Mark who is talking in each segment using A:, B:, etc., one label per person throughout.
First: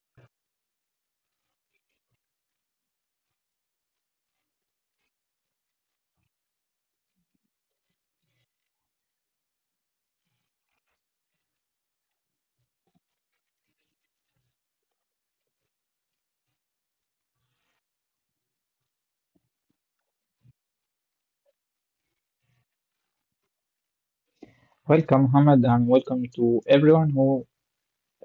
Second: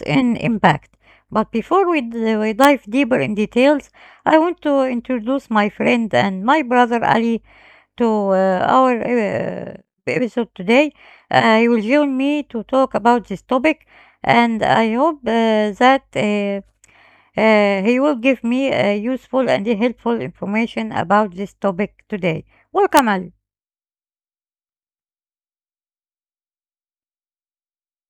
A: sustain impact. But before we dive deeper in details, I want to introduce my friend and my brother Ali to our episode today. You will join me to talk about this topic and I hope that he will give me useful and helpful information about this topic today. Welcome, Ali.
B: Welcome, Hamad, and welcome to everyone who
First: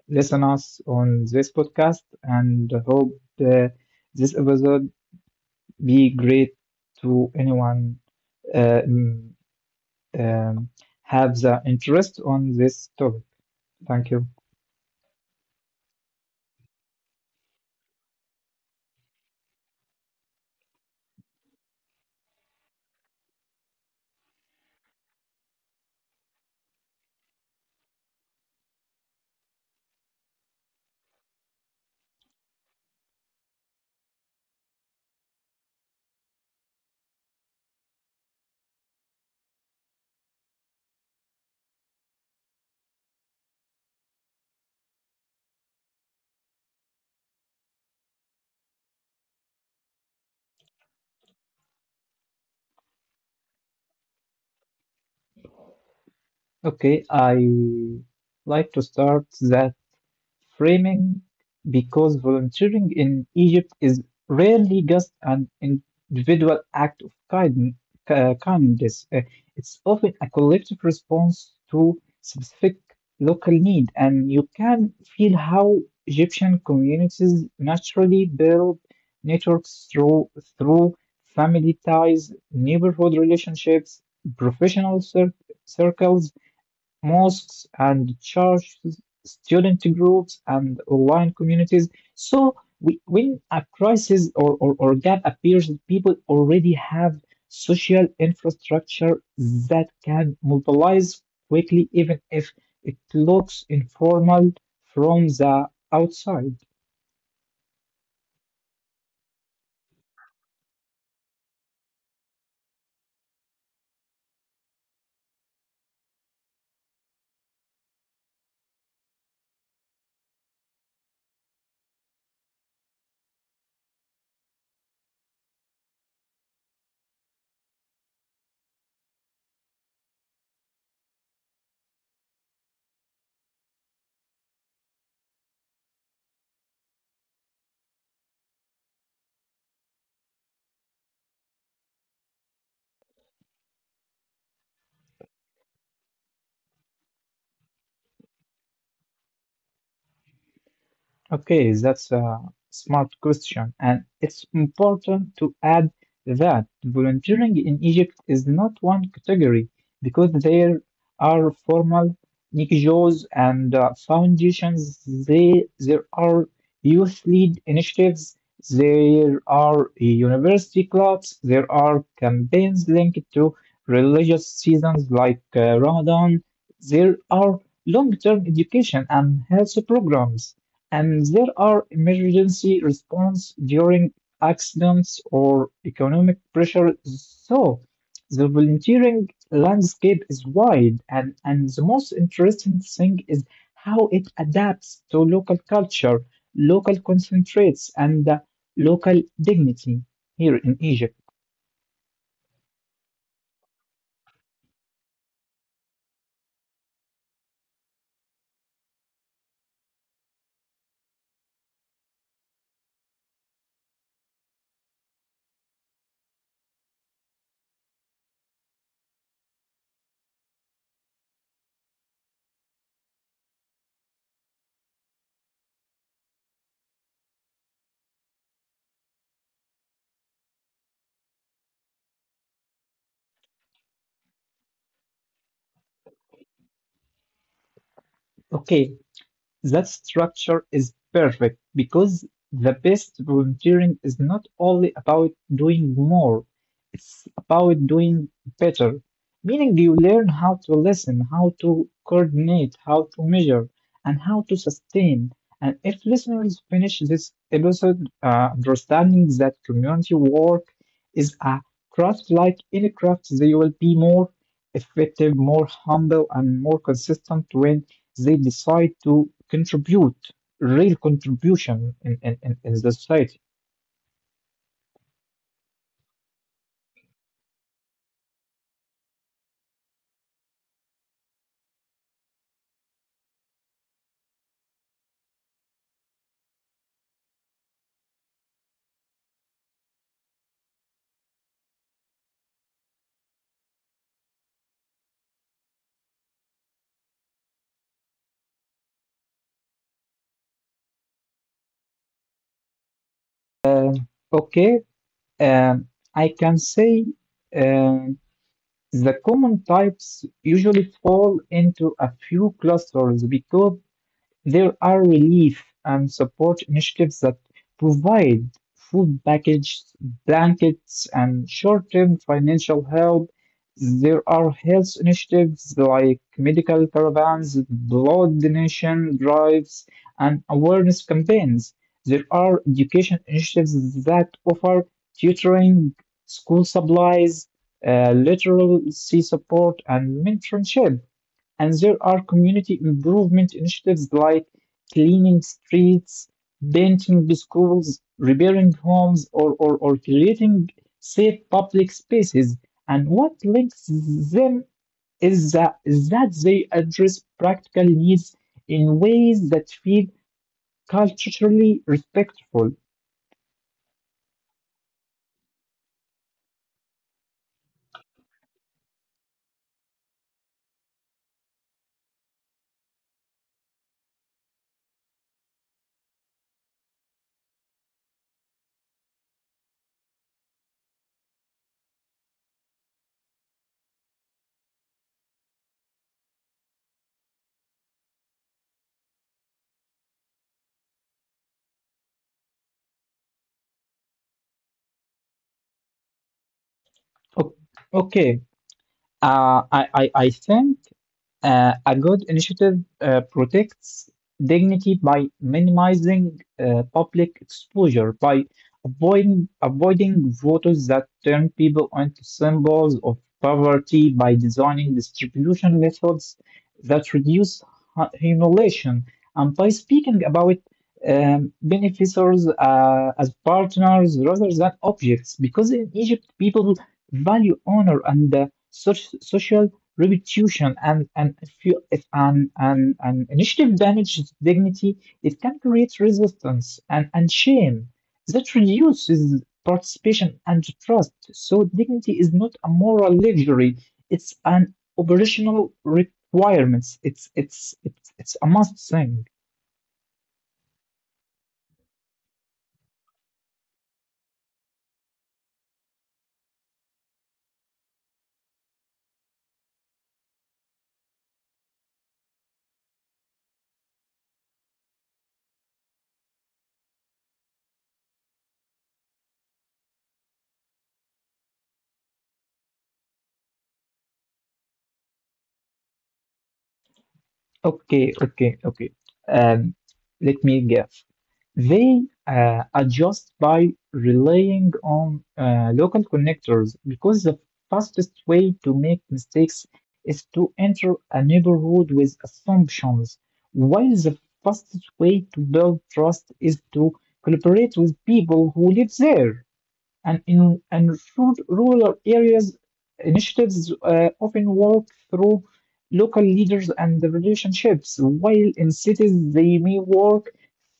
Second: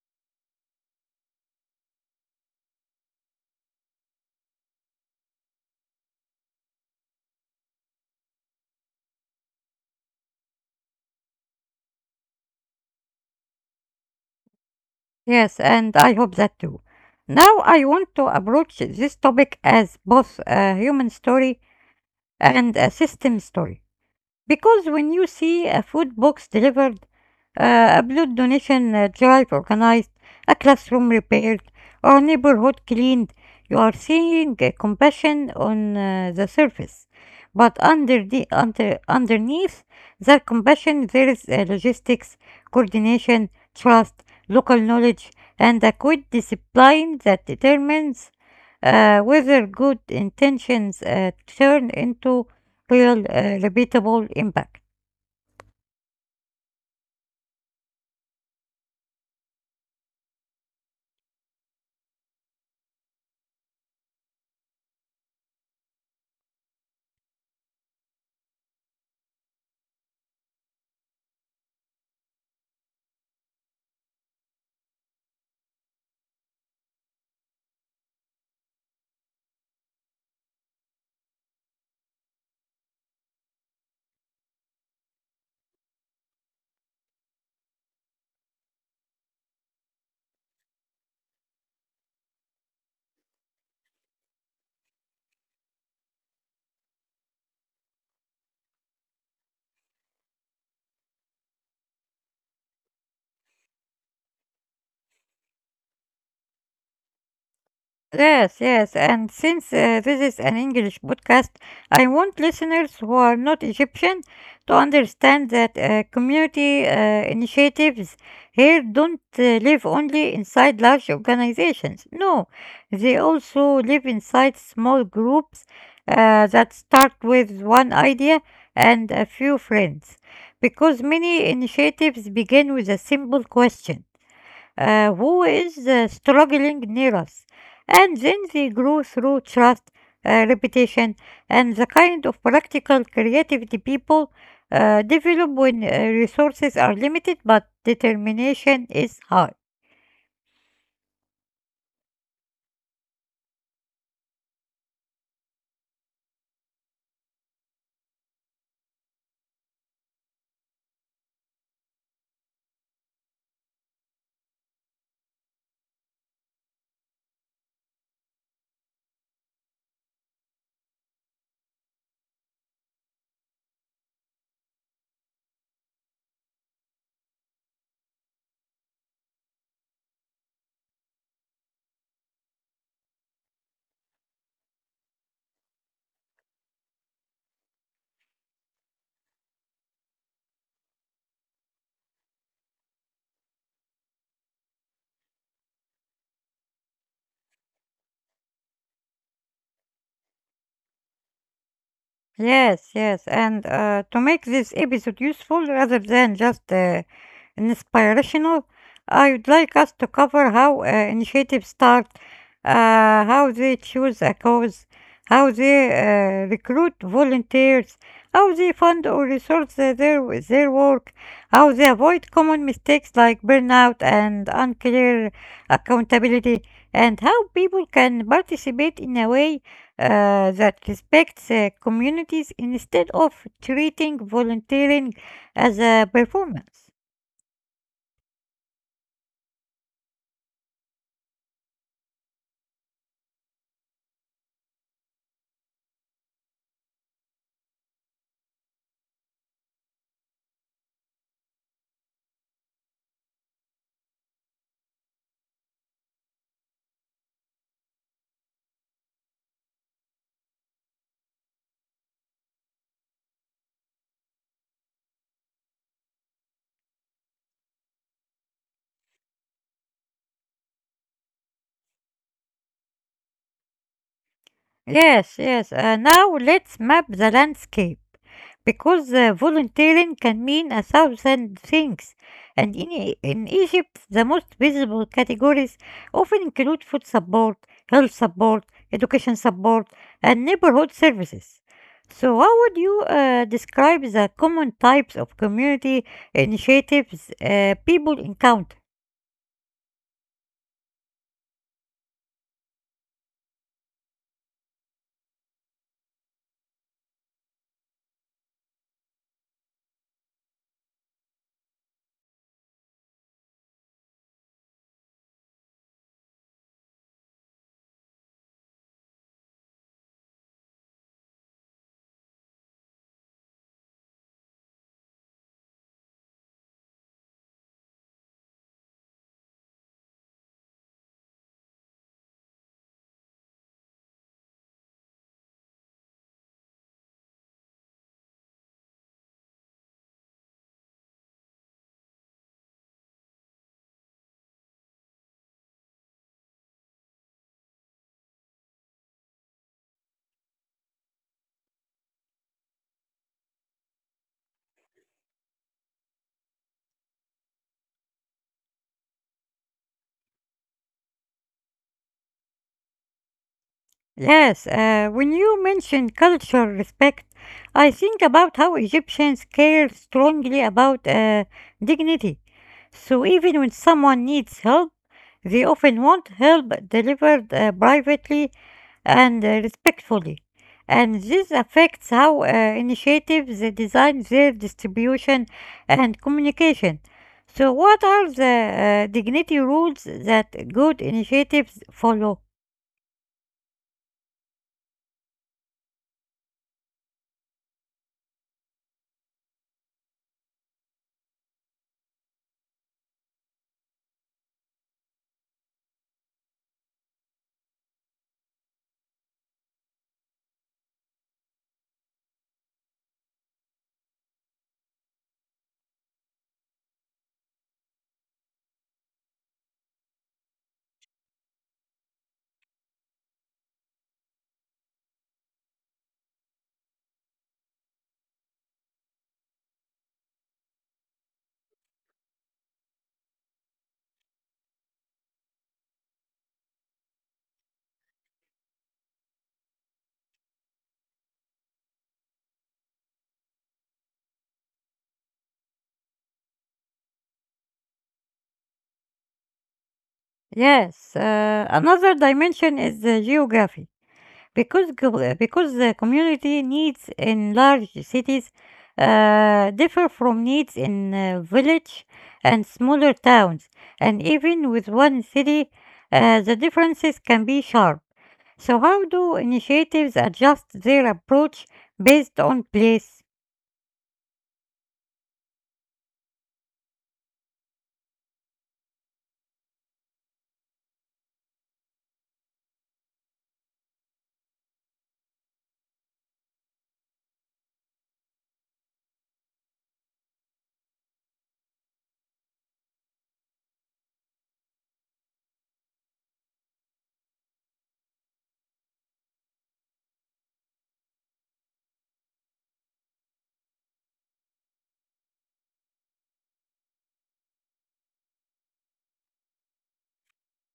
B: listen us on this podcast. And hope uh, this episode be great to anyone uh, mm, um, have the interest on this topic. Thank you.
A: Yes, and I hope that too. Now I want to approach this topic as both a human story and a system story. Because when you see a food box delivered, a blood donation drive organized, a classroom repaired, or a neighborhood cleaned, you are seeing compassion on the surface. But underneath that compassion, there is logistics, coordination, trust, local knowledge, and a good discipline that determines whether good intentions turn into real, repeatable impact.
B: Okay, I like to start the framing because volunteering in Egypt is rarely just an individual act of kindness. It's often a collective response to specific local need, and you can feel how Egyptian communities naturally build networks through family ties, neighborhood relationships, professional cir- circles, mosques and churches, student groups and online communities. So when a crisis or gap appears, people already have social infrastructure that can mobilize quickly, even if it looks informal from the outside.
A: Yes, yes, and since this is an English podcast, I want listeners who are not Egyptian to understand that community initiatives here don't live only inside large organizations. No, they also live inside small groups that start with one idea and a few friends. Because many initiatives begin with a simple question, who is struggling near us. And then they grow through trust, repetition, and the kind of practical creativity people develop when resources are limited but determination is high.
B: Okay, that's a smart question, and it's important to add that volunteering in Egypt is not one category because there are formal NGOs and foundations. There are youth led initiatives, there are university clubs, there are campaigns linked to religious seasons like Ramadan, there are long term education and health programs. And there are emergency response during accidents or economic pressure. So the volunteering landscape is wide, and the most interesting thing is how it adapts to local culture, local concentrates, and local dignity here in Egypt.
A: Yes, yes. And to make this episode useful rather than just inspirational, I would like us to cover how initiatives start, how they choose a cause, how they recruit volunteers, how they fund or resource their work, how they avoid common mistakes like burnout and unclear accountability, and how people can participate in a way that respects communities instead of treating volunteering as a performance.
B: Okay, that structure is perfect because the best volunteering is not only about doing more, it's about doing better. Meaning you learn how to listen, how to coordinate, how to measure, and how to sustain. And if listeners finish this episode understanding that community work is a craft like any craft, they will be more effective, more humble, and more consistent when they decide to contribute real contribution in the society.
A: Yes, yes. Now let's map the landscape because volunteering can mean a thousand things. And in Egypt, the most visible categories often include food support, health support, education support, and neighborhood services. So, how would you describe the common types of community initiatives people encounter?
B: Okay, um, I can say um, the common types usually fall into a few clusters because there are relief and support initiatives that provide food packages, blankets, and short-term financial help. There are health initiatives like medical caravans, blood donation drives, and awareness campaigns. There are education initiatives that offer tutoring, school supplies, literacy support, and mentorship. And there are community improvement initiatives like cleaning streets, painting schools, repairing homes, or creating safe public spaces. And what links them is that they address practical needs in ways that feel culturally respectful.
A: Yes, when you mention cultural respect, I think about how Egyptians care strongly about dignity. So even when someone needs help, they often want help delivered privately and respectfully. And this affects how initiatives design their distribution and communication. So, what are the dignity rules that good initiatives follow?
B: O- Okay, I think a good initiative protects dignity by minimizing public exposure, by avoiding voters that turn people into symbols of poverty, by designing distribution methods that reduce humiliation, and by speaking about beneficiaries as partners rather than objects. Because in Egypt, people value honor and social repetition, and if you if an an initiative damages dignity, it can create resistance and shame that reduces participation and trust. So dignity is not a moral luxury; it's an operational requirement. It's a must thing.
A: Yes, another dimension is the geography because the community needs in large cities differ from needs in village and smaller towns, and even with one city, the differences can be sharp. So, how do initiatives adjust their approach based on place?
B: Okay. Um, Let me guess. They adjust by relying on local connectors because the fastest way to make mistakes is to enter a neighborhood with assumptions, while the fastest way to build trust is to collaborate with people who live there. And in and rural areas, initiatives often work through local leaders and the relationships, while in cities they may work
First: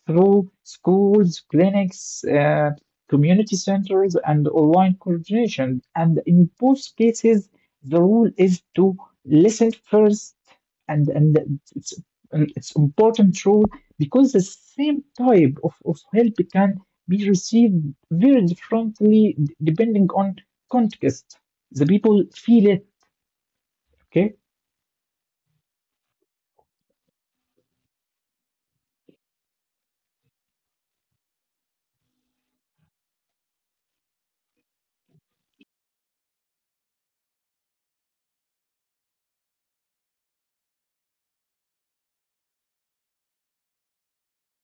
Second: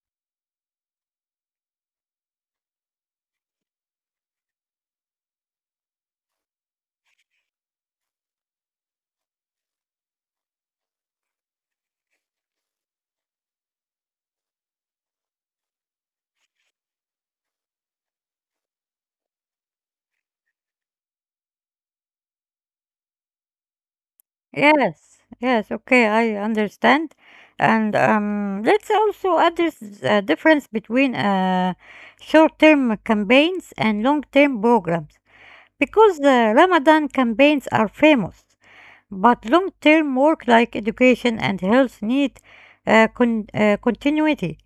B: through schools, clinics, community centers, and online coordination. And in both cases, the rule is to listen first, and and it's and it's important rule because the same type of help can be received very differently depending on context. The people feel it, okay?
A: Yes, yes, okay, I understand. And let's also address the difference between short-term campaigns and long-term programs. Because the Ramadan campaigns are famous, but long-term work like education and health need continuity.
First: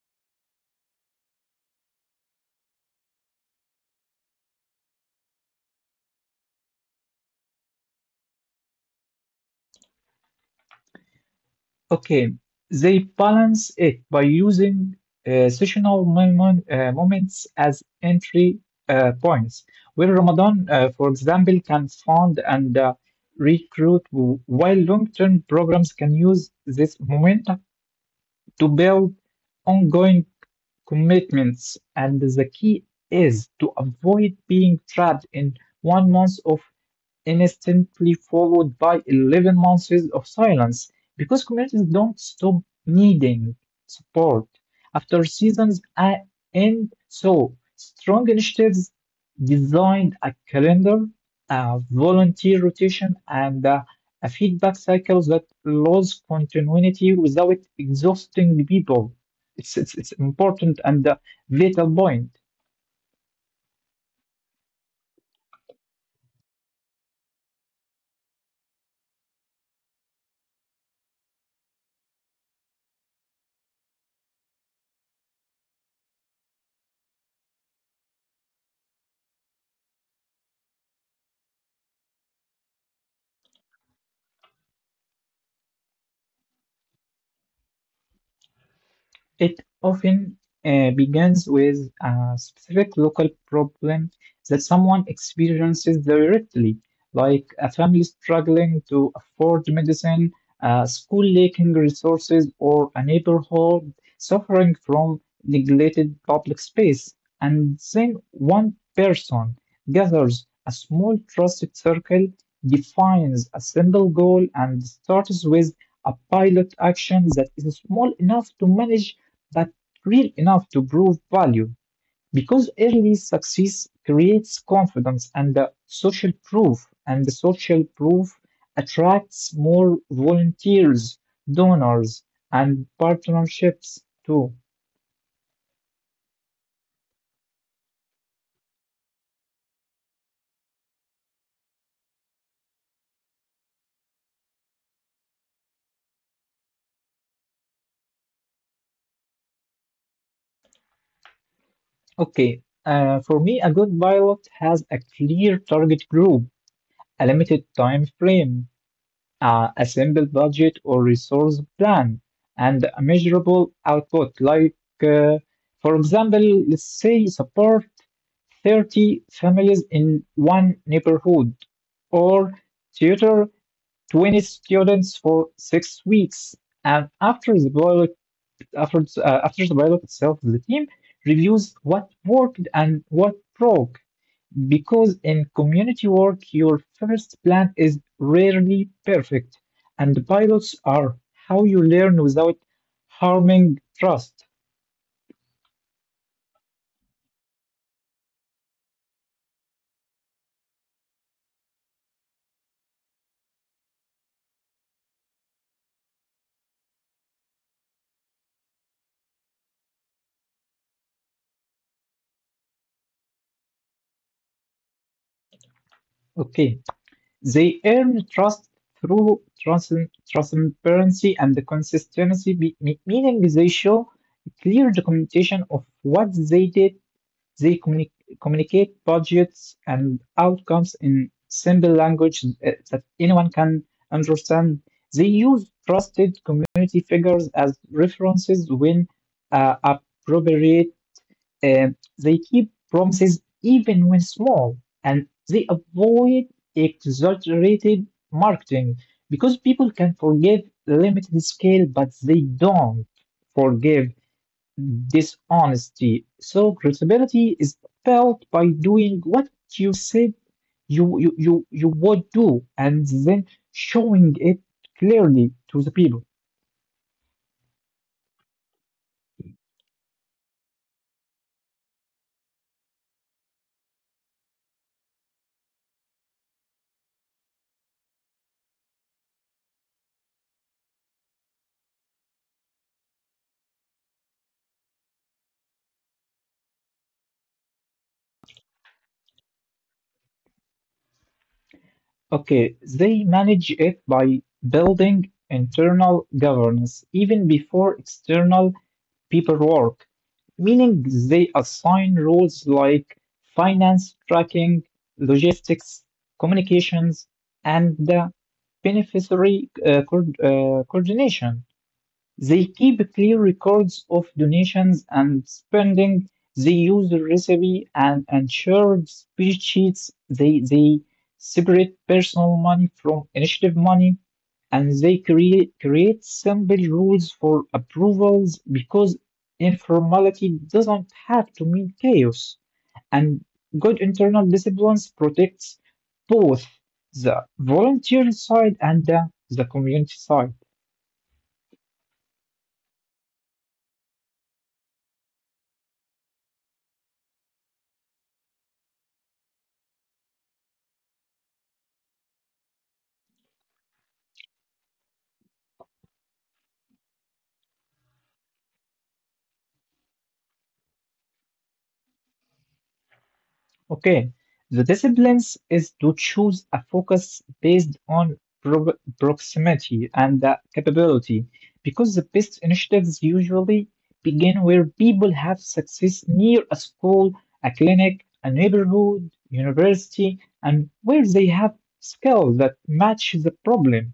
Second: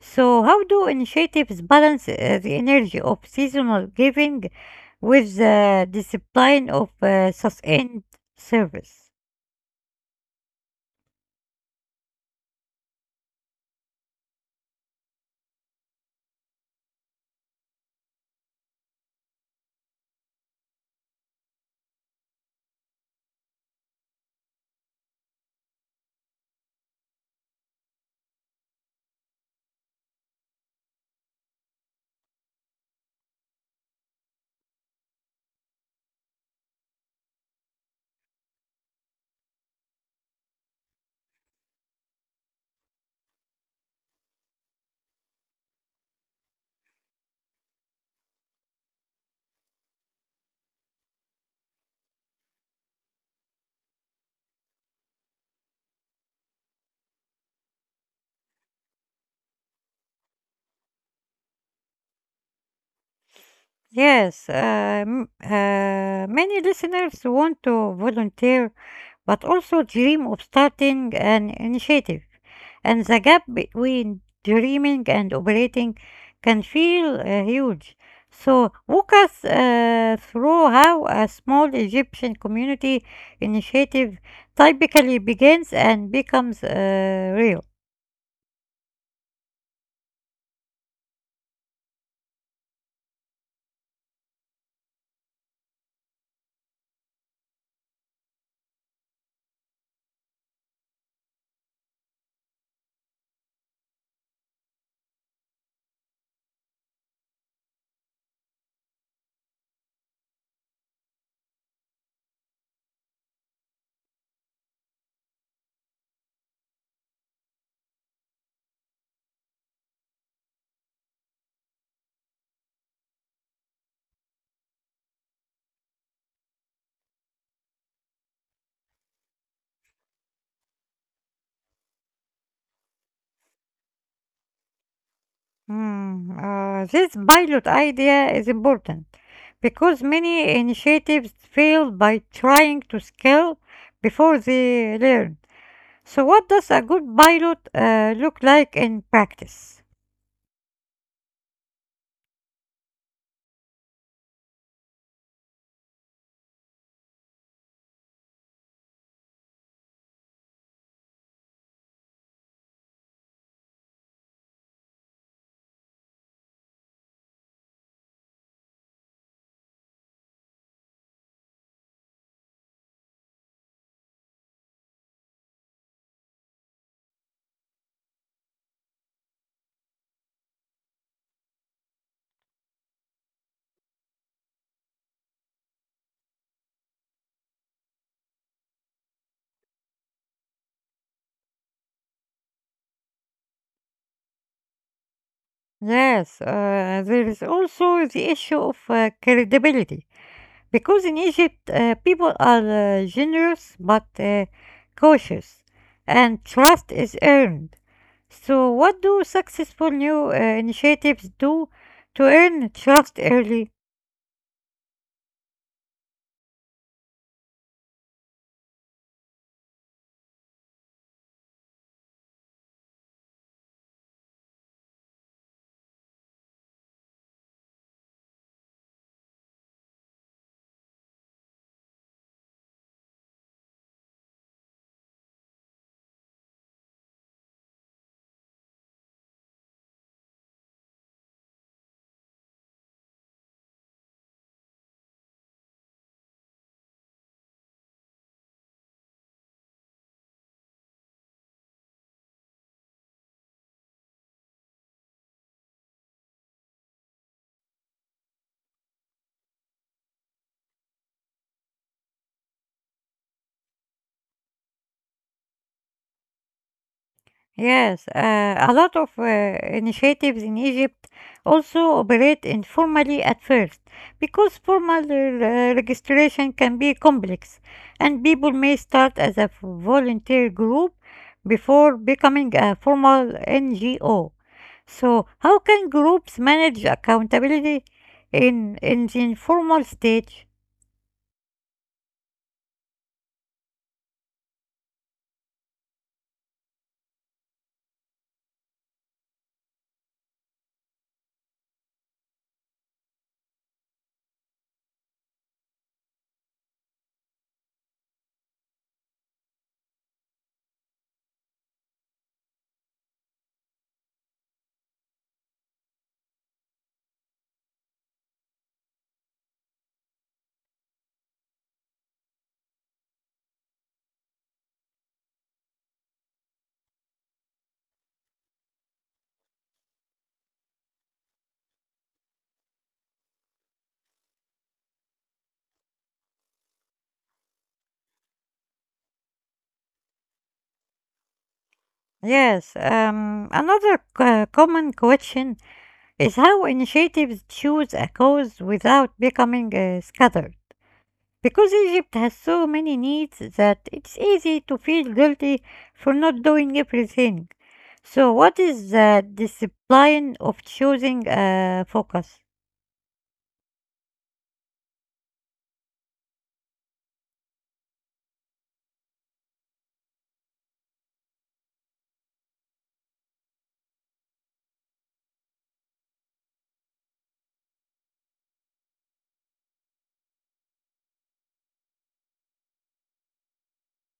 A: So how do initiatives balance the energy of seasonal giving with the discipline of sustained service?
B: Okay, they balance it by using moments as entry points, where Ramadan, for example, can fund and recruit, while long term programs can use this momentum to build ongoing commitments, and the key is to avoid being trapped in 1 month of instantly followed by 11 months of silence because communities don't stop needing support after end. So, strong initiatives designed a calendar, a volunteer rotation, and a feedback cycle that allows continuity without exhausting the people. It's important and a vital point.
A: Yes, many listeners want to volunteer but also dream of starting an initiative, and the gap between dreaming and operating can feel huge. So, walk us through how a small Egyptian community initiative typically begins and becomes real.
B: It often begins with a specific local problem that someone experiences directly, like a family struggling to afford medicine, a school lacking resources, or a neighborhood suffering from neglected public space. And then one person gathers a small trusted circle, defines a simple goal, and starts with a pilot action that is small enough to manage that real enough to prove value because early success creates confidence and the social proof attracts more volunteers, donors, and partnerships too.
A: Mm, this pilot idea is important because many initiatives fail by trying to scale before they learn. So, what does a good pilot look like in practice?
B: Okay, for me a good pilot has a clear target group, a limited time frame, a simple budget or resource plan, and a measurable output. Like, uh, for example, let's say support 30 families in one neighborhood, or tutor 20 students for 6 weeks. And after the pilot, after the pilot itself, the team reviews what worked and what broke. Because in community work, your first plan is rarely perfect, and pilots are how you learn without harming trust.
A: Yes, there is also the issue of credibility because in Egypt people are generous but cautious, and trust is earned. So, what do successful new initiatives do to earn trust early?
B: Okay, they earn trust through transparency and the consistency, meaning they show clear documentation of what they did. They communi communicate budgets and outcomes in simple language that anyone can understand. They use trusted community figures as references when appropriate. Uh, they keep promises even when small, and they avoid exaggerated marketing because people can forgive limited scale, but they don't forgive dishonesty. So credibility is felt by doing what you said you you you, you would do and then showing it clearly to the people.
A: Yes, a lot of initiatives in Egypt also operate informally at first because formal registration can be complex and people may start as a volunteer group before becoming a formal NGO. So, how can groups manage accountability in the informal stage?
B: Okay, they manage it by building internal governance even before external paperwork, meaning they assign roles like finance, tracking, logistics, communications, and beneficiary coordination. They keep clear records of donations and spending. They use the recipe and shared spreadsheets. They separate personal money from initiative money, and they create simple rules for approvals because informality doesn't have to mean chaos. And good internal disciplines protects both the volunteer side and the community side.
A: Yes, another common question is how initiatives choose a cause without becoming scattered. Because Egypt has so many needs that it's easy to feel guilty for not doing everything. So, what is the discipline of choosing a focus?
B: Okay, the disciplines is to choose a focus based on proximity and the capability, because the best initiatives usually begin where people have success near a school, a clinic, a neighborhood, university, and where they have skills that match the problem.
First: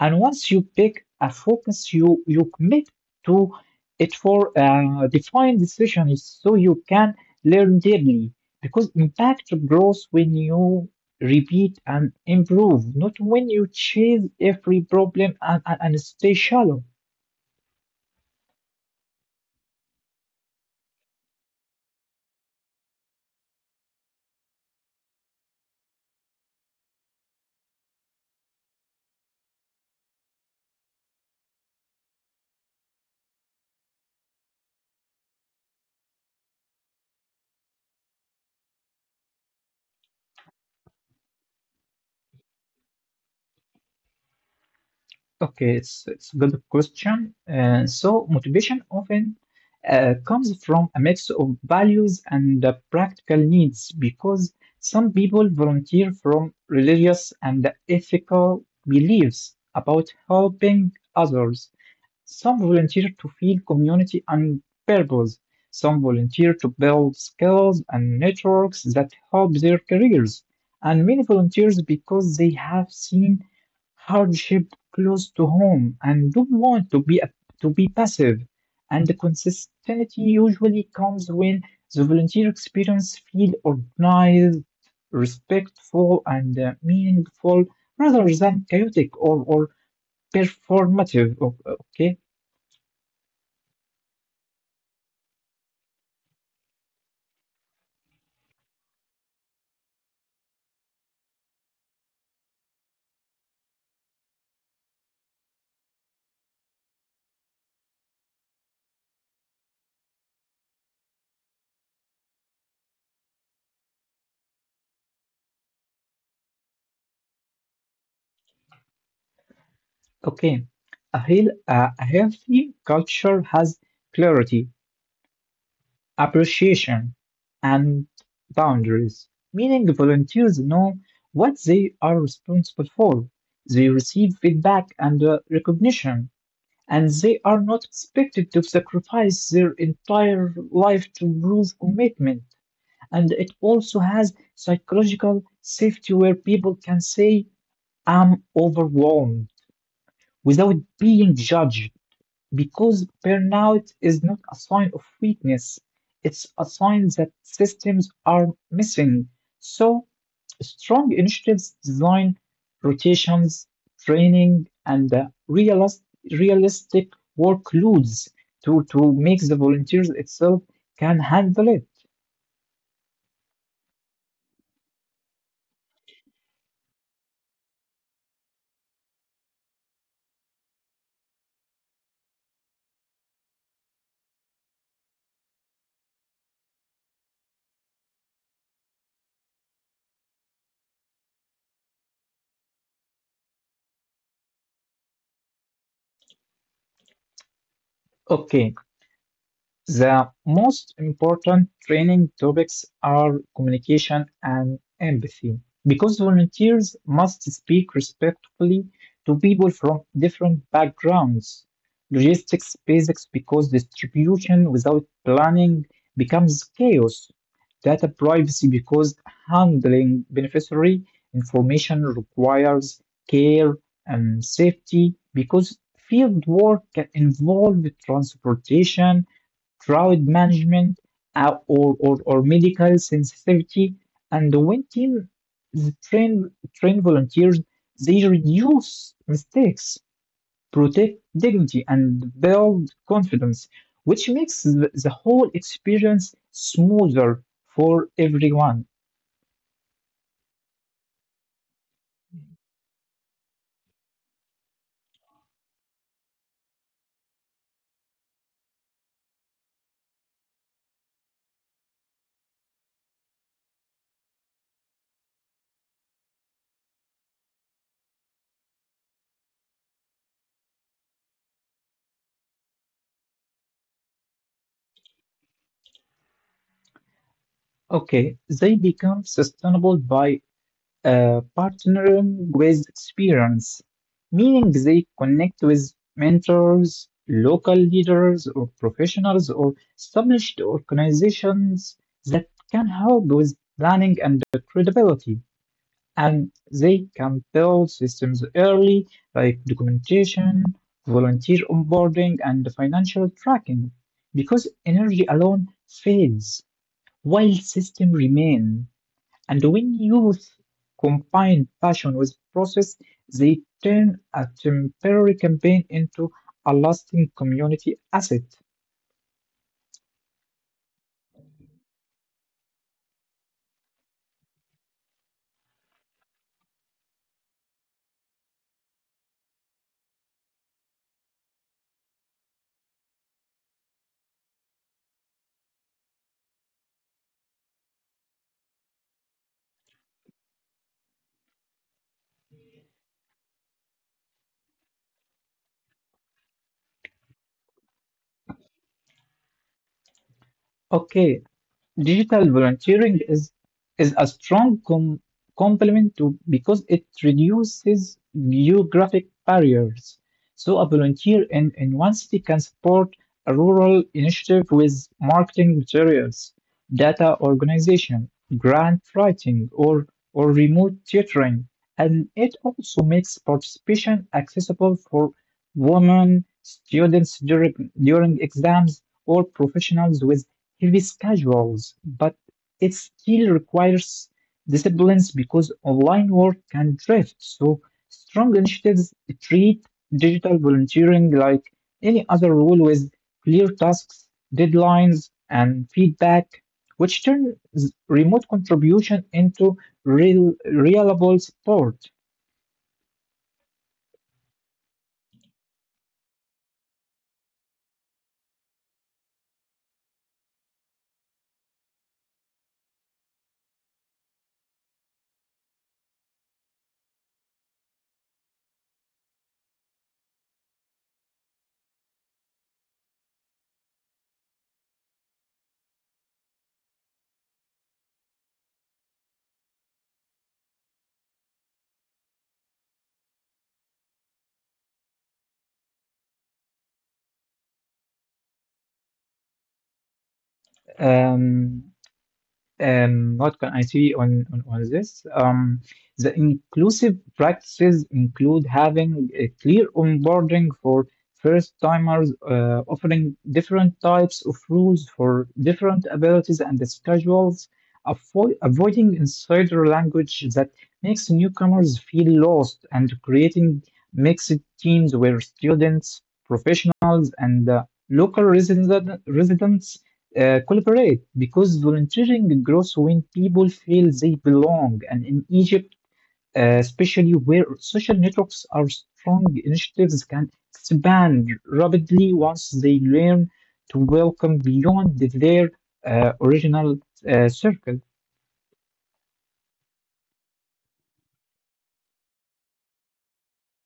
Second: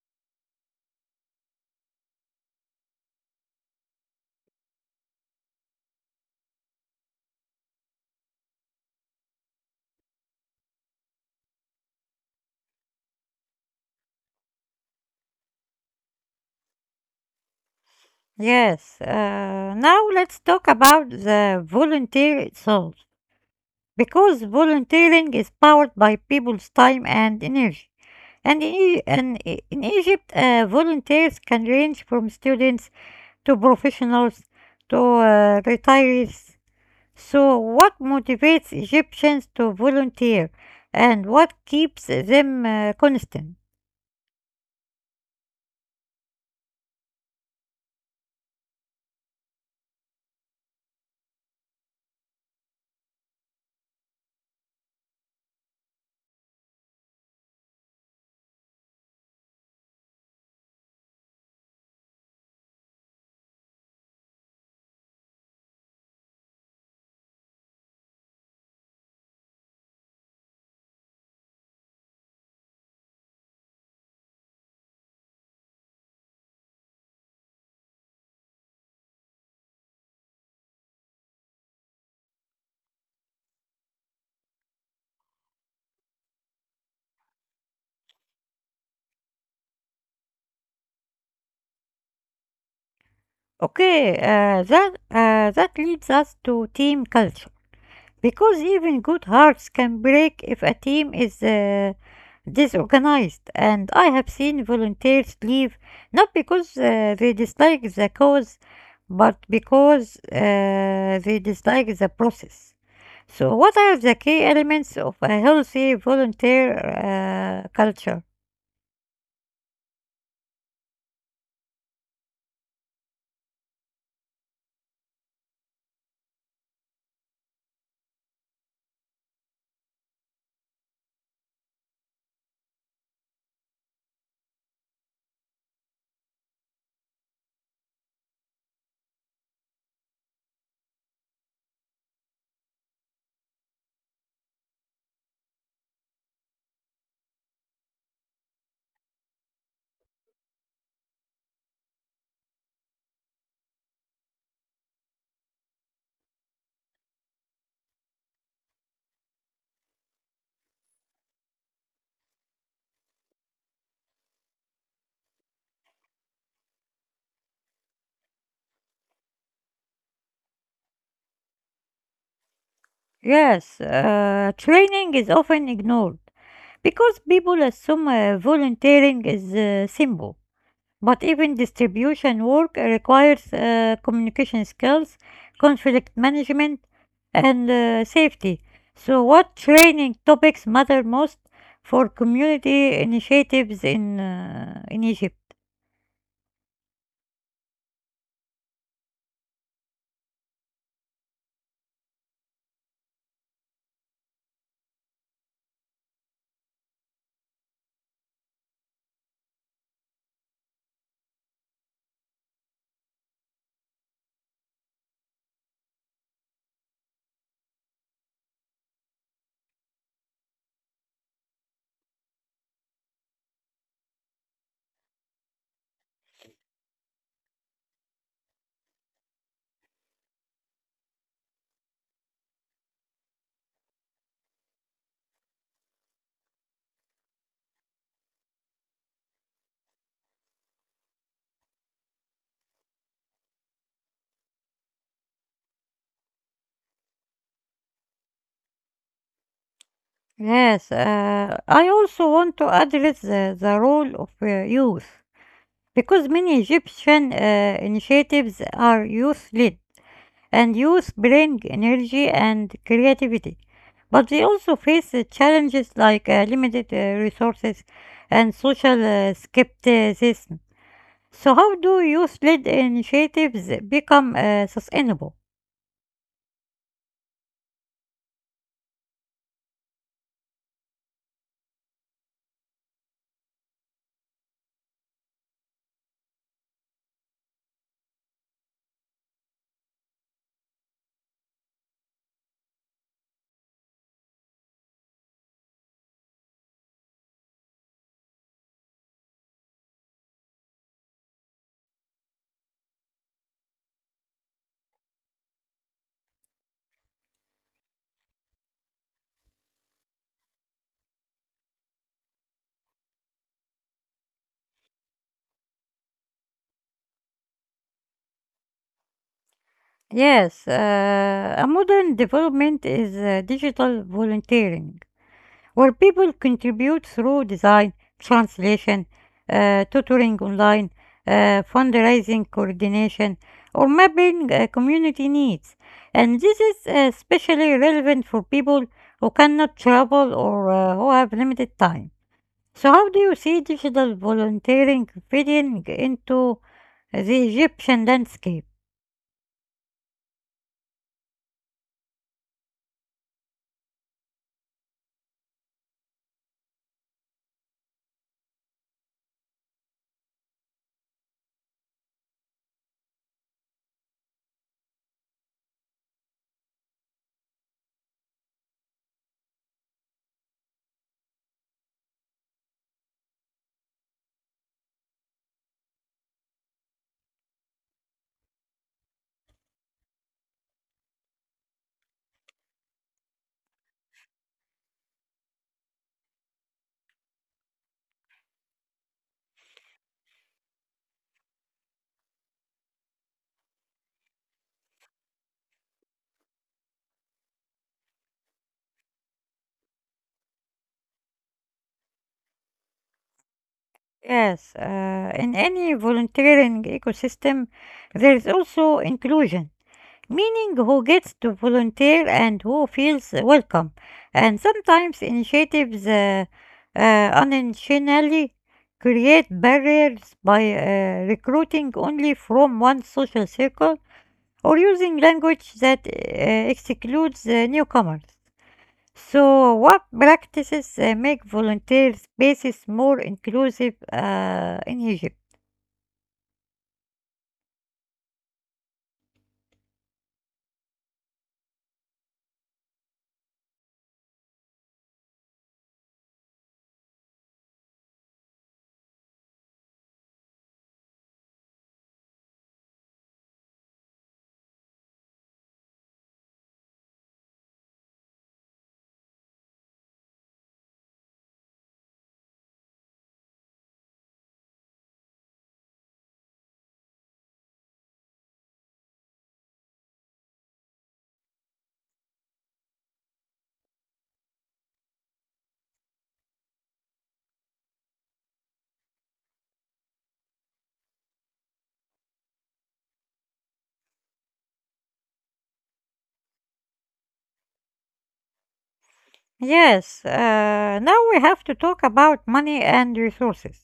B: And once you pick a focus, you commit to it for defined decisions so you can learn daily. Because impact grows when you repeat and improve, not when you chase every problem and stay shallow.
A: Yes, now let's talk about the volunteer itself. Because volunteering is powered by people's time and energy. And in, E- and I- in Egypt, volunteers can range from students to professionals to retirees. So, what motivates Egyptians to volunteer and what keeps them constant?
B: Okay, it's a good question. So motivation often comes from a mix of values and practical needs because some people volunteer from religious and ethical beliefs about helping others, some volunteered to feed community on purpose. Some volunteered to build skills and networks that help their careers. And many volunteers because they have seen hardship close to home and don't want to be passive. And the consistency usually comes when the volunteer experience feel organized, respectful, and meaningful rather than chaotic or performative. Okay.
A: Okay, that leads us to team culture. Because even good hearts can break if a team is disorganized, and I have seen volunteers leave not because they dislike the cause, but because they dislike the process. So, what are the key elements of a healthy volunteer culture?
B: Okay, a healthy culture has clarity, appreciation, and boundaries, meaning volunteers know what they are responsible for. They receive feedback and recognition, and they are not expected to sacrifice their entire life to prove commitment. And it also has psychological safety where people can say, I'm overwhelmed without being judged. Because burnout is not a sign of weakness, it's a sign that systems are missing. So, strong initiatives design rotations, training, and realistic workloads to make the volunteers itself can handle it.
A: Yes, training is often ignored because people assume volunteering is simple. But even distribution work requires communication skills, conflict management, and safety. So, what training topics matter most for community initiatives in Egypt?
B: Okay, the most important training topics are communication and empathy, because volunteers must speak respectfully to people from different backgrounds. Logistics basics, because distribution without planning becomes chaos. Data privacy, because handling beneficiary information requires care and safety, because field work can involve transportation, crowd management, or medical sensitivity. And when teams train volunteers, they reduce mistakes, protect dignity, and build confidence, which makes the whole experience smoother for everyone.
A: Yes, I also want to address the role of youth because many Egyptian initiatives are youth led, and youth bring energy and creativity. But they also face challenges like limited resources and social skepticism. So, how do youth led initiatives become sustainable?
B: Okay, they become sustainable by partnering with experience, meaning they connect with mentors, local leaders, or professionals, or established organizations that can help with planning and credibility. And they can build systems early, like documentation, volunteer onboarding, and financial tracking, because energy alone fails while system remain. And when youth combine passion with process, they turn a temporary campaign into a lasting community asset.
A: Yes, a modern development is digital volunteering, where people contribute through design, translation, tutoring online, fundraising coordination, or mapping community needs. And this is especially relevant for people who cannot travel or who have limited time. So, how do you see digital volunteering fitting into the Egyptian landscape?
B: Okay, digital volunteering is a strong complement to because it reduces geographic barriers. So a volunteer in one city can support a rural initiative with marketing materials, data organization, grant writing, or remote tutoring. And it also makes participation accessible for women, students during exams, or professionals with heavy schedules, but it still requires disciplines because online work can drift. So, strong initiatives treat digital volunteering like any other role with clear tasks, deadlines, and feedback, which turns remote contribution into real, reliable support.
A: Yes, in any volunteering ecosystem, there is also inclusion, meaning who gets to volunteer and who feels welcome. And sometimes initiatives unintentionally create barriers by recruiting only from one social circle or using language that excludes newcomers. So, what practices make volunteer spaces more inclusive in Egypt?
B: Um, what can I say on this? The inclusive practices include having a clear onboarding for first timers, offering different types of rules for different abilities and schedules, avoiding insider language that makes newcomers feel lost, and creating mixed teams where students, professionals, and local residents collaborate, because volunteering grows when people feel they belong. And in Egypt, especially where social networks are strong, initiatives can expand rapidly once they learn to welcome beyond their original circle.
A: Yes, now we have to talk about money and resources.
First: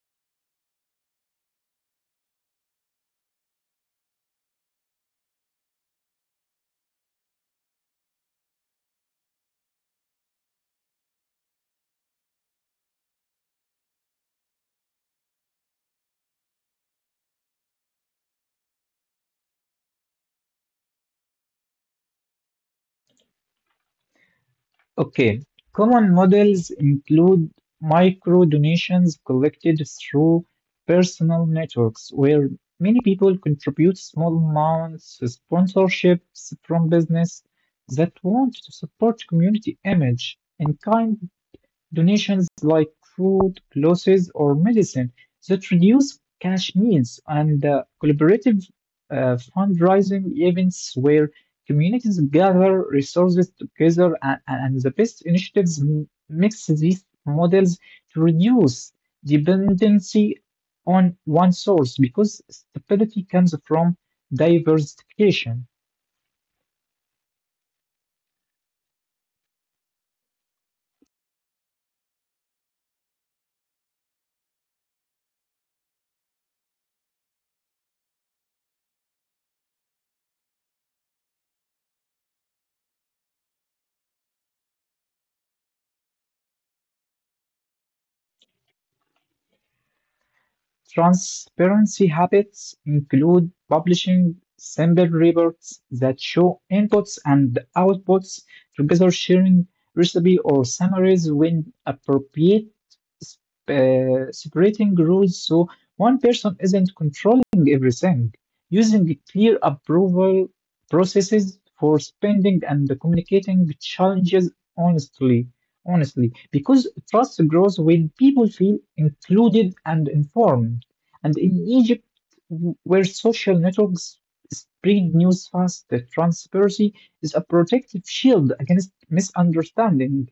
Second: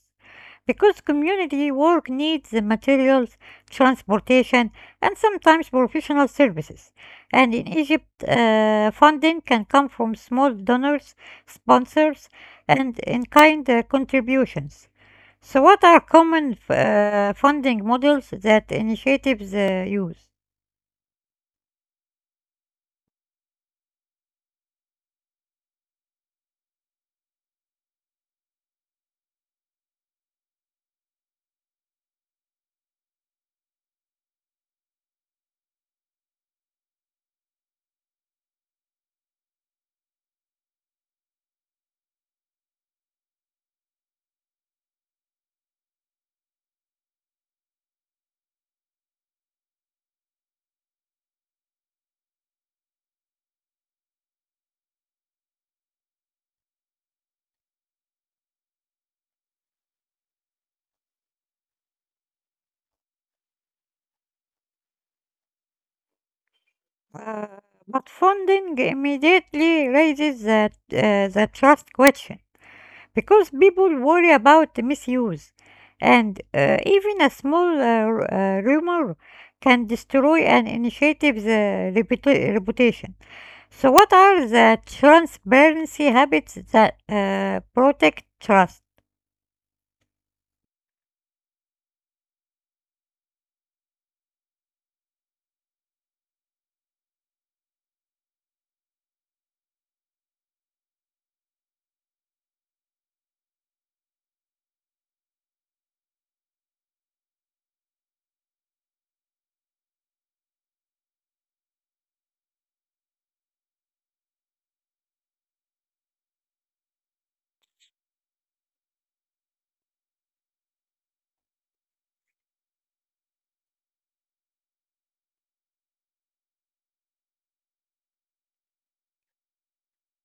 A: Because community work needs the materials, transportation, and sometimes professional services. And in Egypt, funding can come from small donors, sponsors, and in kind contributions. So, what are common funding models that initiatives use?
B: Okay, common models include micro donations collected through personal networks, where many people contribute small amounts, sponsorships from business that want to support community image, and kind donations like food, clothes, or medicine that reduce cash needs, and collaborative fundraising events where communities gather resources together. And the best initiatives mix these models to reduce dependency on one source because stability comes from diversification.
A: Uh, but funding immediately raises the trust question, because people worry about the misuse, and even a small rumor can destroy an initiative's reputation. So, what are the transparency habits that protect trust?
B: Transparency habits include publishing simple reports that show inputs and outputs, together sharing recipe or summaries when appropriate, separating roles so one person isn't controlling everything, using clear approval processes for spending, and communicating challenges honestly honestly, because trust grows when people feel included and informed. And in Egypt, where social networks spread news fast, the transparency is a protective shield against misunderstanding.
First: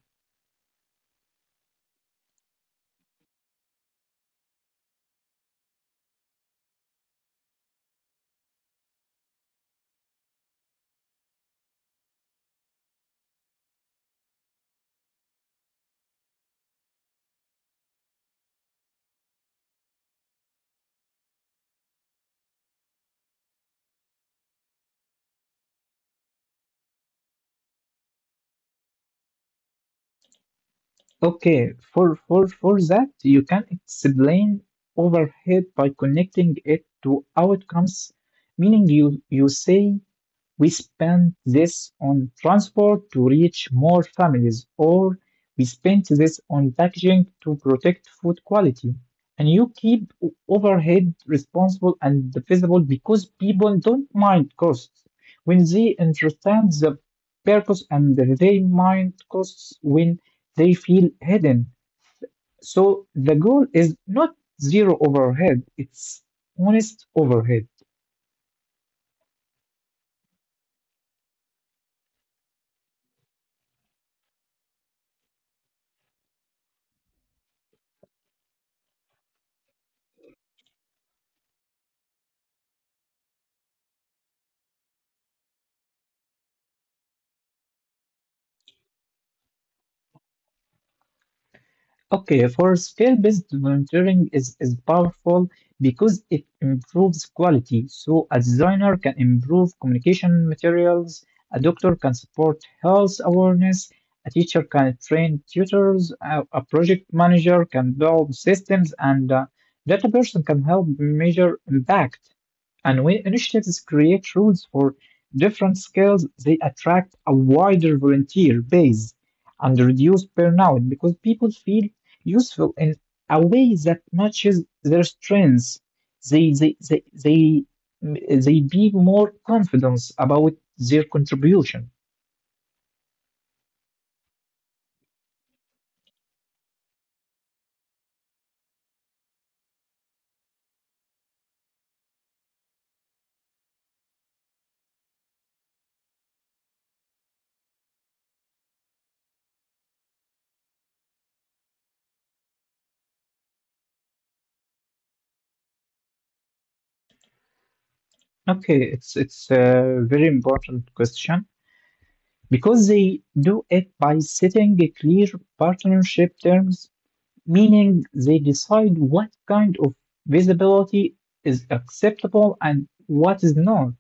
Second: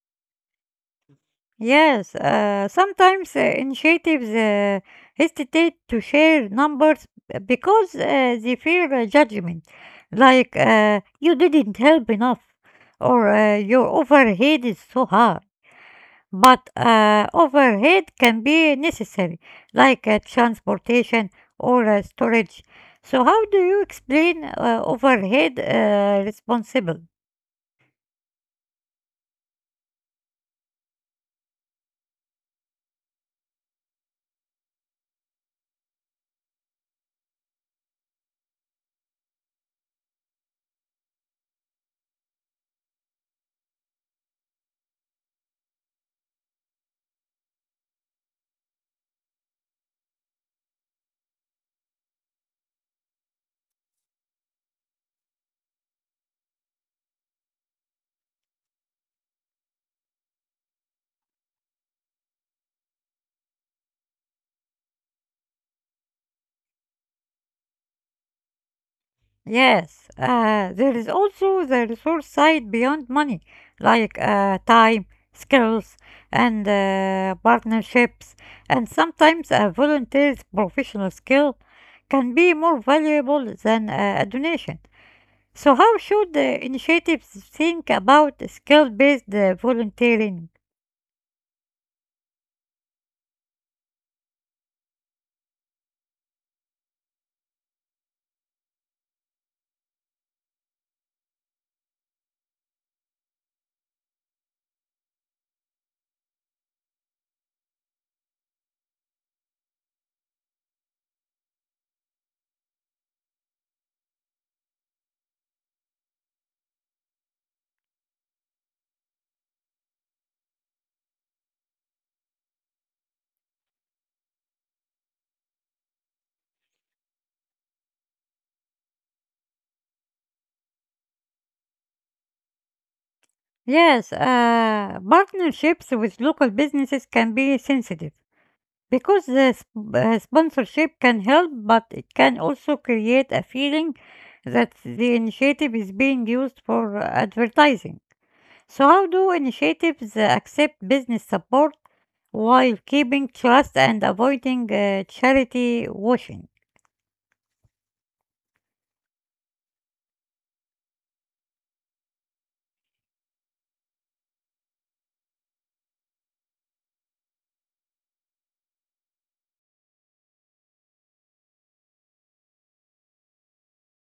A: Yes, sometimes initiatives hesitate to share numbers because they fear judgment, like you didn't help enough or your offer hit is so high. But overhead can be necessary, like transportation or storage. So, how do you explain overhead responsible?
B: Okay, for that, you can explain overhead by connecting it to outcomes, meaning you, you say, "We spend this on transport to reach more families," or "we spend this on packaging to protect food quality." And you keep overhead responsible and visible because people don't mind costs when they understand the purpose, and they mind costs when they feel hidden. So the goal is not zero overhead, it's honest overhead.
A: Yes, there is also the resource side beyond money, like time, skills, and partnerships, and sometimes a volunteer's professional skill can be more valuable than a donation. So, how should the initiatives think about skill based volunteering?
B: Okay, for skill-based monitoring is powerful because it improves quality. So a designer can improve communication materials, a doctor can support health awareness, a teacher can train tutors, a project manager can build systems, and a data person can help measure impact. And when initiatives create rules for different skills, they attract a wider volunteer base and reduce burnout because people feel useful in a way that matches their strengths. They they they they, they be more confident about their contribution.
A: Yes, partnerships with local businesses can be sensitive because the sponsorship can help, but it can also create a feeling that the initiative is being used for advertising. So, how do initiatives accept business support while keeping trust and avoiding charity washing?
B: Okay, it's a very important question because they do it by setting a clear partnership terms, meaning they decide what kind of visibility is acceptable and what is not.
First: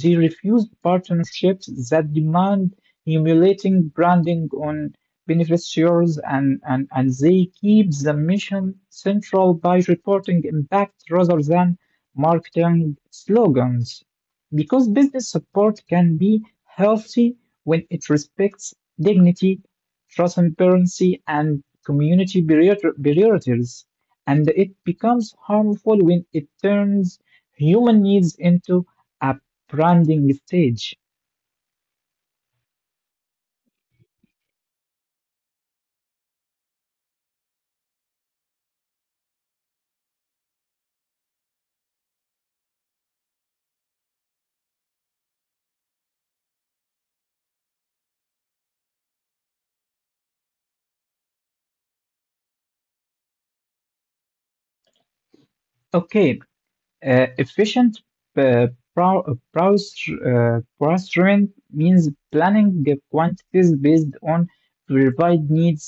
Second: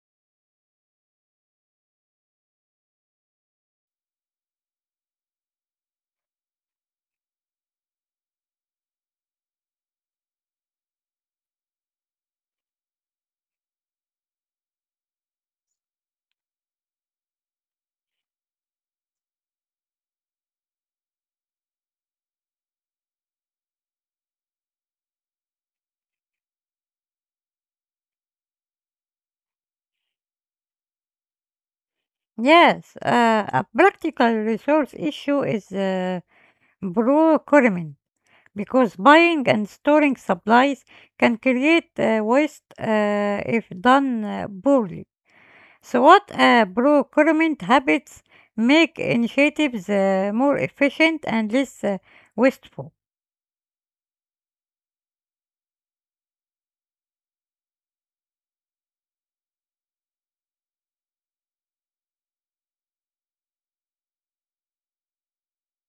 B: They refused partnerships that demand humiliating branding on beneficiaries, and they keep the mission central by reporting impact rather than marketing slogans. Because business support can be healthy when it respects dignity, transparency, and community priorities, and it becomes harmful when it turns human needs into a branding stage.
A: Yes, a practical resource issue is procurement because buying and storing supplies can create waste if done poorly. So, what procurement habits make initiatives more efficient and less wasteful?
B: Okay, efficient uh, brow- browsing means planning the quantities based on verified needs,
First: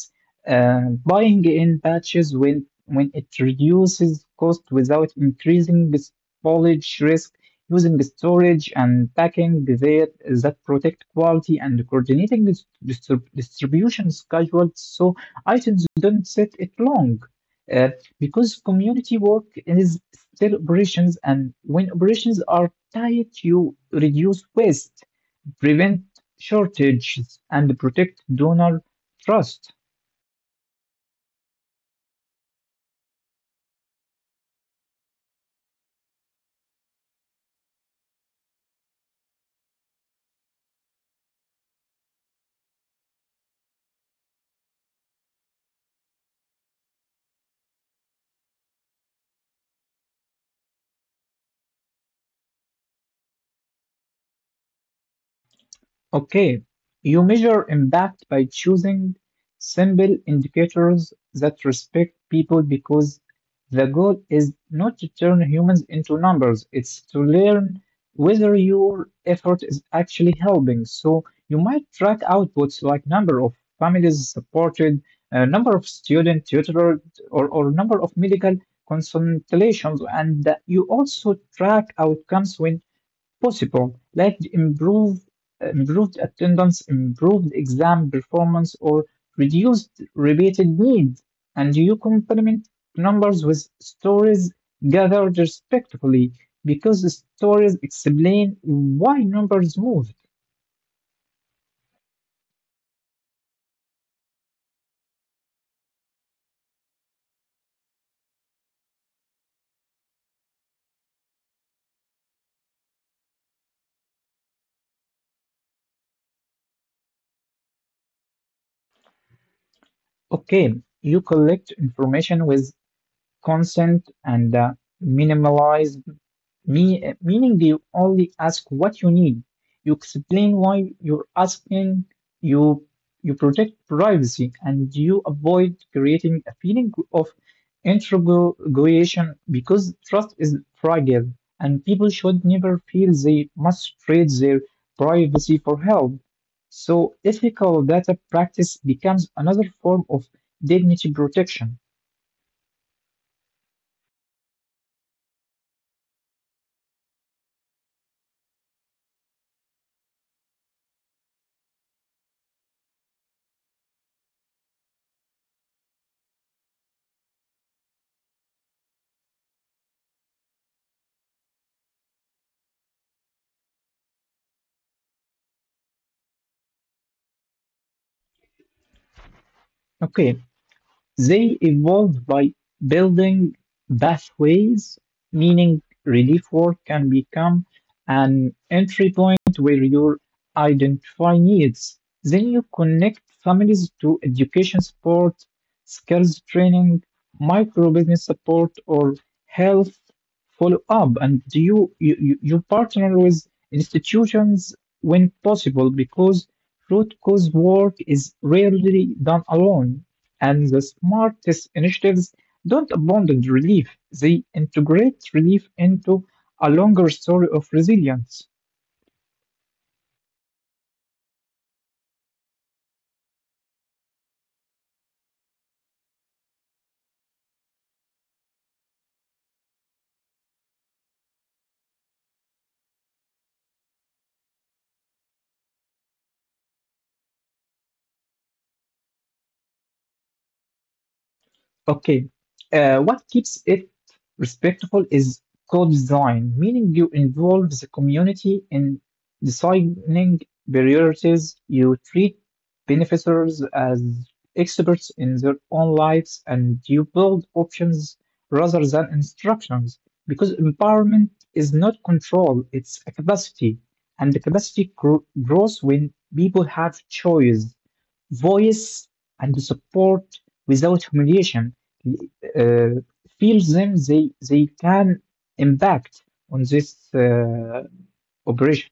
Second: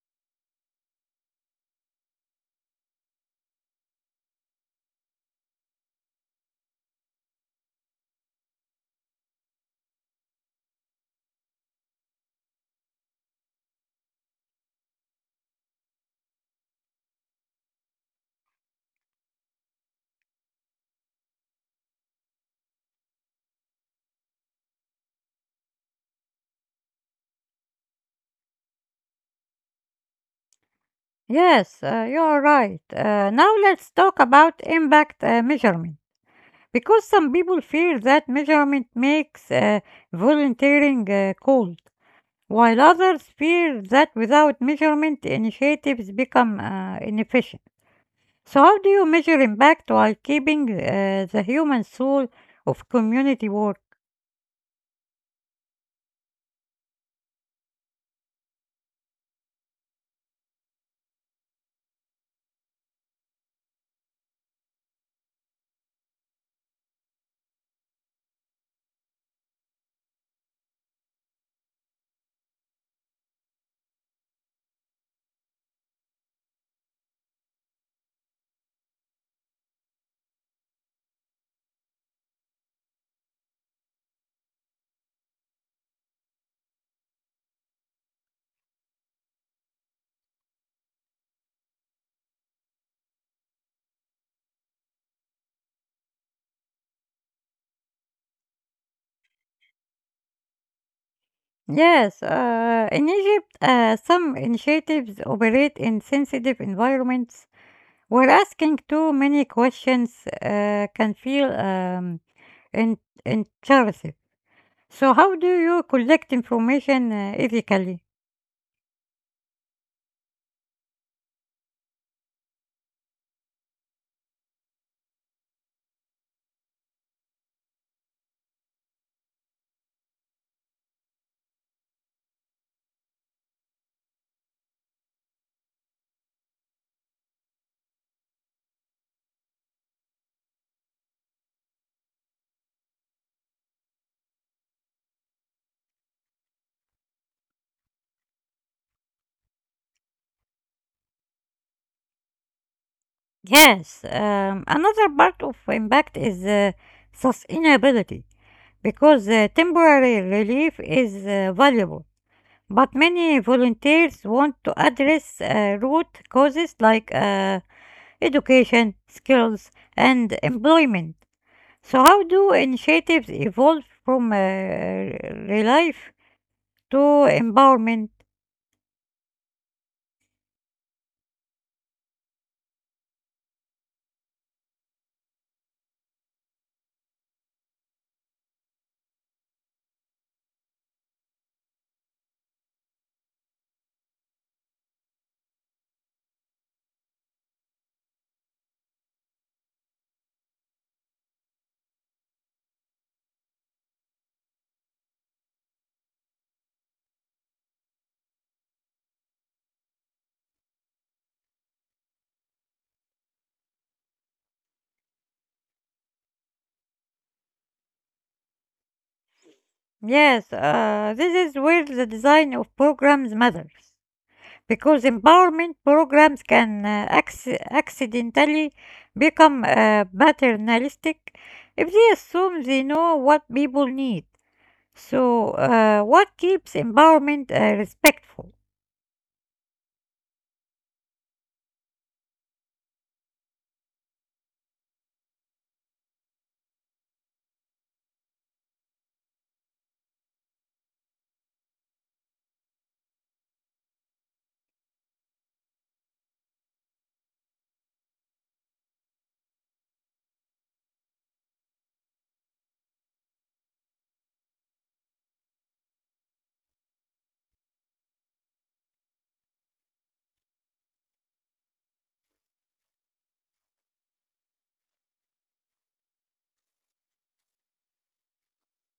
B: buying in batches when it reduces cost without increasing the spoilage risk, using storage and packing that protect quality, and coordinating distribution schedule so items don't sit it long. Uh, because community work is sell operations, and when operations are tight, you reduce waste, prevent shortages, and protect donor trust.
A: Yes, you are right. Now let's talk about impact measurement. Because some people fear that measurement makes volunteering cold, while others fear that without measurement, initiatives become inefficient. So, how do you measure impact while keeping the human soul of community work?
B: Okay, you measure impact by choosing simple indicators that respect people, because the goal is not to turn humans into numbers, it's to learn whether your effort is actually helping. So you might track outputs like number of families supported, number of students tutored, or number of medical consultations, and you also track outcomes when possible, like improved attendance, improved exam performance, or reduced repeated need, and you complement numbers with stories gathered respectfully because stories explain why numbers moved.
A: Yes, in Egypt, some initiatives operate in sensitive environments where asking too many questions can feel in- intrusive. So, how do you collect information ethically?
B: Okay, you collect information with consent and minimalize. Meaning they only ask what you need. You explain why you're asking. You you protect privacy and you avoid creating a feeling of interrogation, because trust is fragile and people should never feel they must trade their privacy for help. So ethical data practice becomes another form of dignity protection.
A: Yes, another part of impact is sustainability because temporary relief is valuable. But many volunteers want to address root causes like education, skills, and employment. So, how do initiatives evolve from relief to empowerment?
B: Okay, they evolved by building pathways, meaning relief work can become an entry point where you identify needs. Then you connect families to education support, skills training, micro business support, or health follow up. And you partner with institutions when possible because root cause work is rarely done alone. And the smart test initiatives don't abandon relief, they integrate relief into a longer story of resilience.
A: Yes, this is where the design of programs matters because empowerment programs can accidentally become paternalistic if they assume they know what people need. So, what keeps empowerment respectful?
B: Okay. What keeps it respectful is co-design, meaning you involve the community in designing priorities. You treat beneficiaries as experts in their own lives, and you build options rather than instructions. Because empowerment is not control, it's a capacity, and the capacity grows when people have choice, voice, and support without humiliation, uh, feel them they can impact on this operation.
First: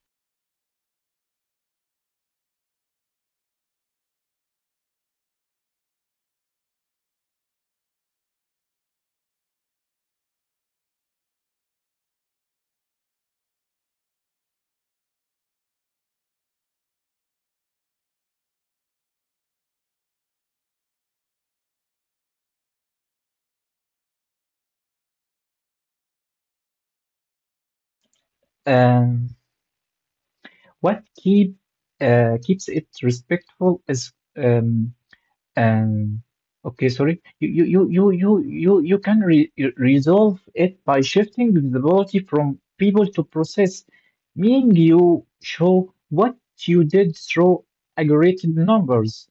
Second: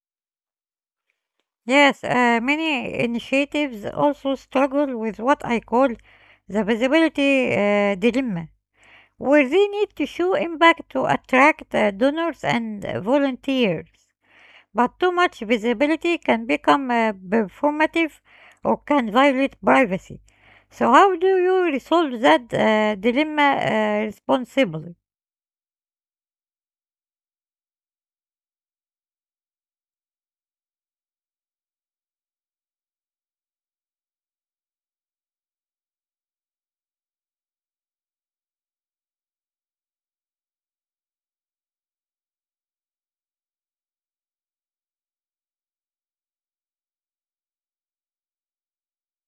A: Yes, many initiatives also struggle with what I call the visibility dilemma where they need to show impact to attract donors and volunteers. But too much visibility can become performative or can violate privacy. So, how do you resolve that dilemma responsibly?
B: um, what keeps it respectful is um, um, okay, sorry, you can resolve it by shifting visibility from people to process, meaning you show what you did through aggregated numbers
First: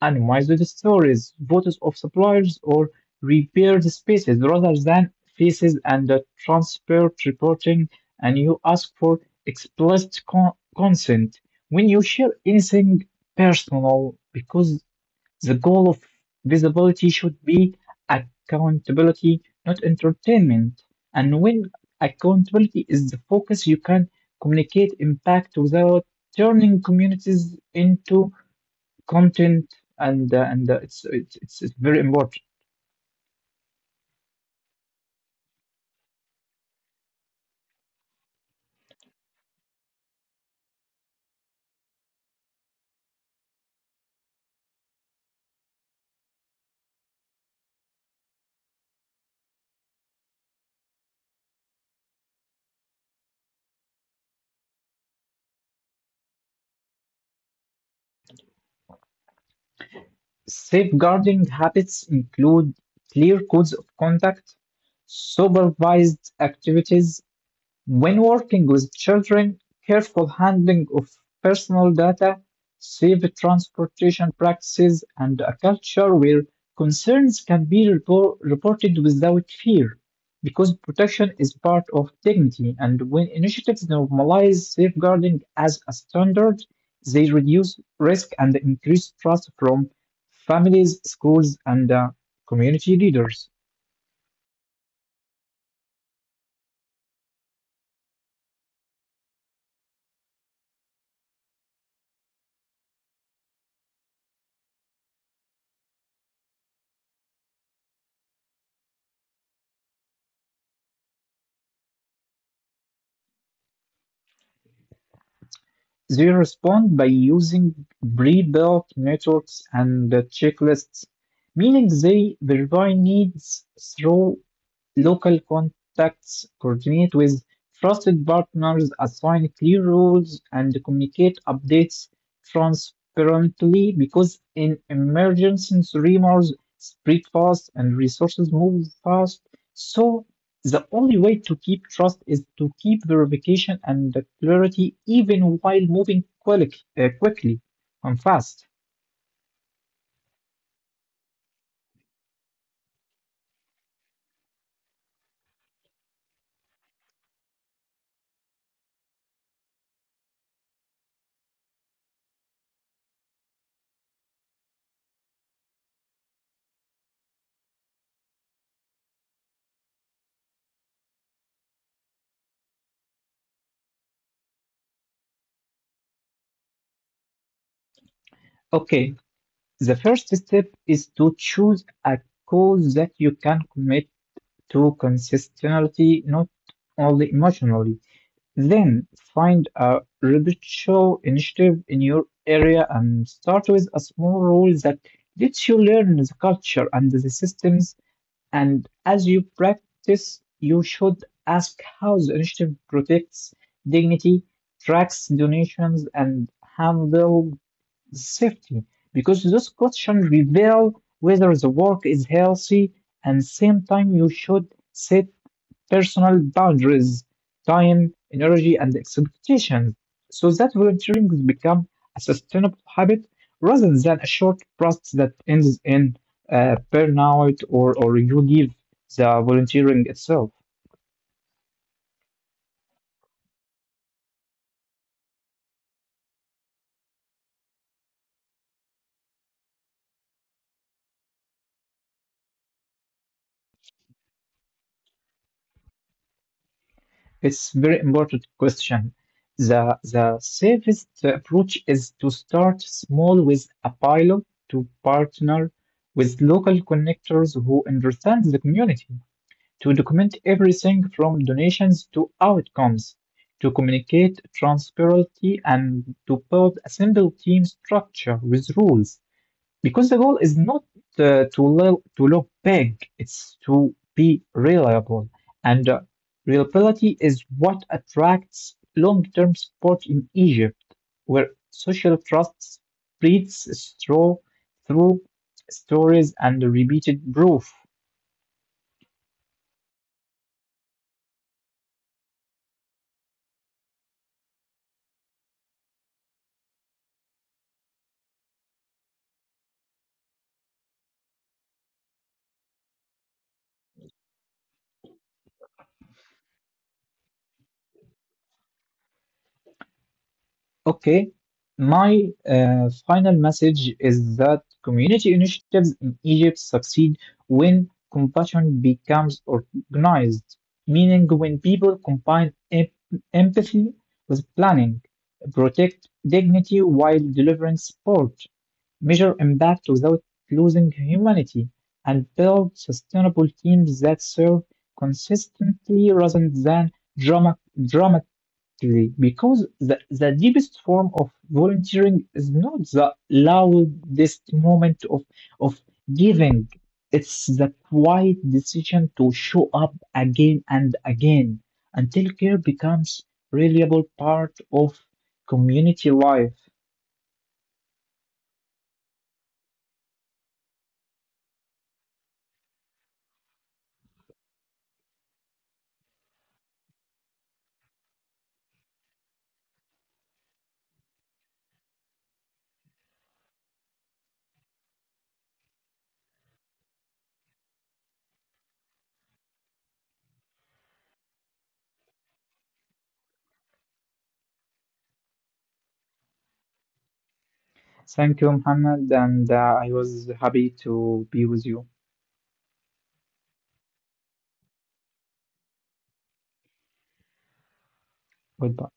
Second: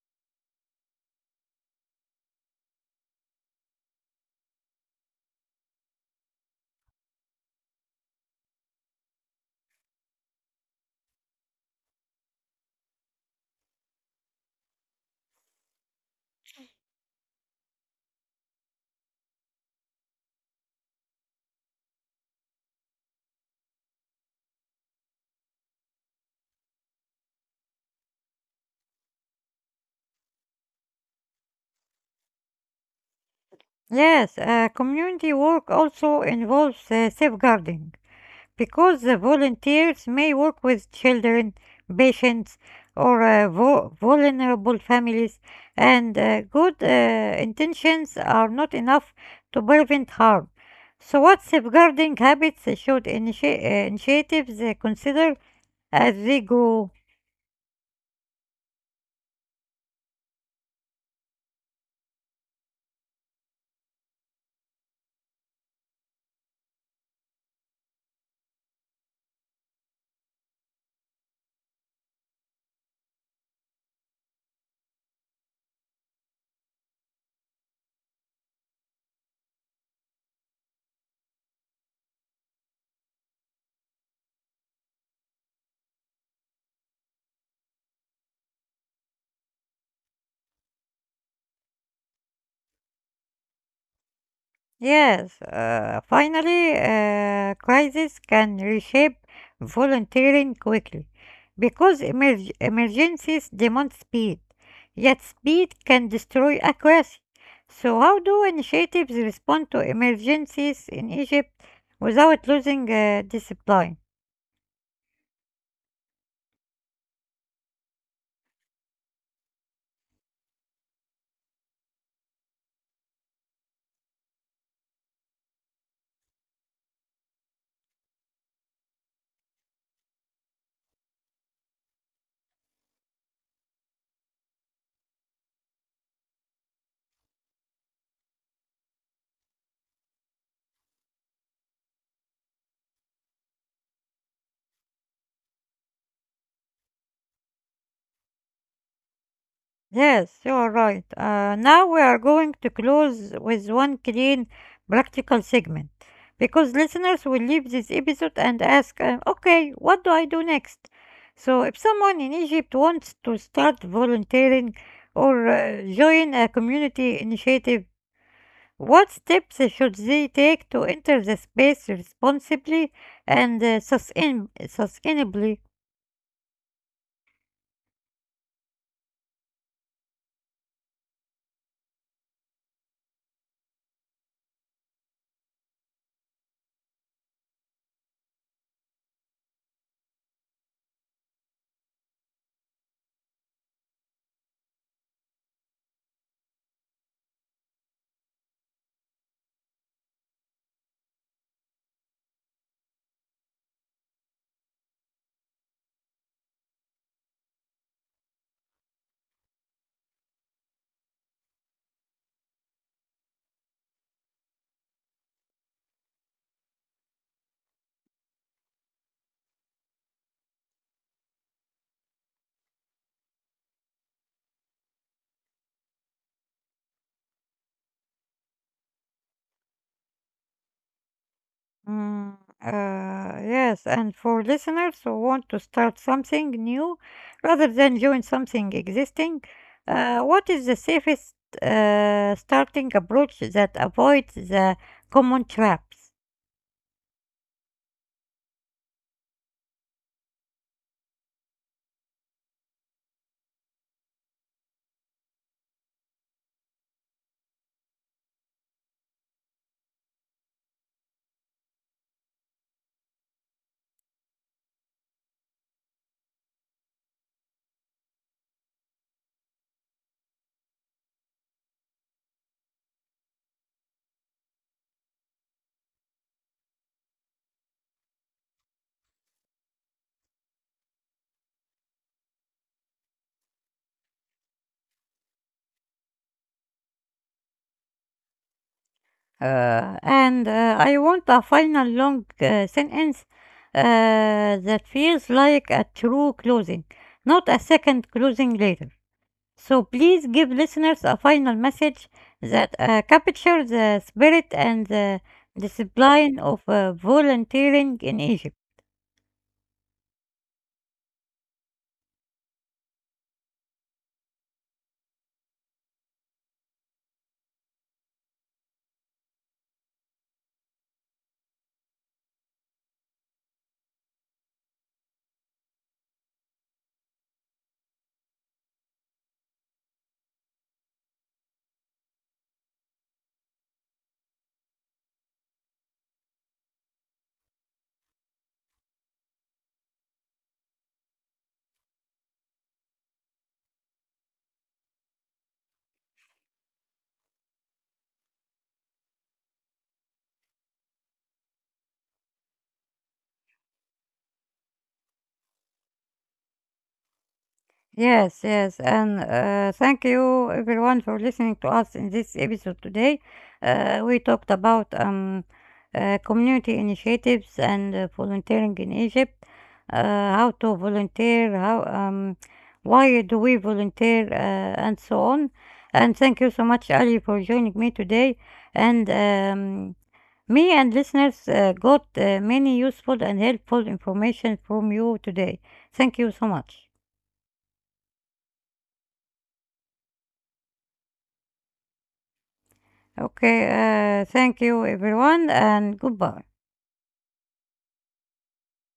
B: animals with stories, photos of suppliers, or repaired spaces rather than faces, and transparent reporting. And you ask for explicit consent when you share anything personal because the goal of visibility should be accountability, not entertainment. And when accountability is the focus, you can communicate impact without turning communities into content. And uh, and uh, it's, it's it's it's very important.
A: Yes, community work also involves safeguarding, because the volunteers may work with children, patients, or vulnerable families, and good intentions are not enough to prevent harm. So, what safeguarding habits should initiatives consider as they go?
B: Safeguarding habits include clear codes of conduct, supervised activities, when working with children, careful handling of personal data, safe transportation practices, and a culture where concerns can be reported without fear, because protection is part of dignity. And when initiatives normalize safeguarding as a standard, they reduce risk and increase trust from families, schools, and community leaders.
A: Yes, finally, crises can reshape volunteering quickly because emergencies demand speed, yet speed can destroy accuracy. So, how do initiatives respond to emergencies in Egypt without losing discipline?
B: They respond by using pre-built networks and checklists, meaning they verify needs through local contacts, coordinate with trusted partners, assign clear rules, and communicate updates transparently, because in emergencies, rumors spread fast and resources move fast. So, the only way to keep trust is to keep verification and the clarity even while moving quickly and fast.
A: Yes, you are right. Now we are going to close with one clean practical segment because listeners will leave this episode and ask, okay, what do I do next? So, if someone in Egypt wants to start volunteering or join a community initiative, what steps should they take to enter the space responsibly and sustainably?
B: Okay, the first step is to choose a cause that you can commit to consistency, not only emotionally. Then find a reputable initiative in your area and start with a small role that lets you learn the culture and the systems. And as you practice, you should ask how the initiative protects dignity, tracks donations, and handles safety, because those questions reveal whether the work is healthy. And same time you should set personal boundaries, time, energy, and expectations, so that volunteering becomes a sustainable habit rather than a short burst that ends in burnout, or you leave the volunteering itself.
A: Mm, yes, and for listeners who want to start something new rather than join something existing, what is the safest starting approach that avoids the common traps?
B: It's very important question. The safest approach is to start small with a pilot, to partner with local connectors who understand the community, to document everything from donations to outcomes, to communicate transparency, and to build a simple team structure with rules. Because the goal is not to look big, it's to be reliable. And reliability is what attracts long term support in Egypt, where social trust spreads through stories and repeated proof.
A: And I want a final long sentence that feels like a true closing, not a second closing later. So please give listeners a final message that captures the spirit and the discipline of volunteering in Egypt.
B: Okay, my final message is that community initiatives in Egypt succeed when compassion becomes organized, meaning when people combine empathy with planning, protect dignity while delivering support, measure impact without losing humanity, and build sustainable teams that serve consistently rather than drama. Exactly, because the deepest form of volunteering is not the loudest moment of giving. It's the quiet decision to show up again and again until care becomes reliable part of community life.
A: Yes, yes, and thank you everyone for listening to us in this episode today. We talked about community initiatives and volunteering in Egypt, how to volunteer, how why do we volunteer, and so on. And thank you so much, Ali, for joining me today. And me and listeners got many useful and helpful information from you today. Thank you so much.
B: Thank you, Muhammad, and I was happy to be with you.
A: Okay, thank you everyone and goodbye.
B: Goodbye.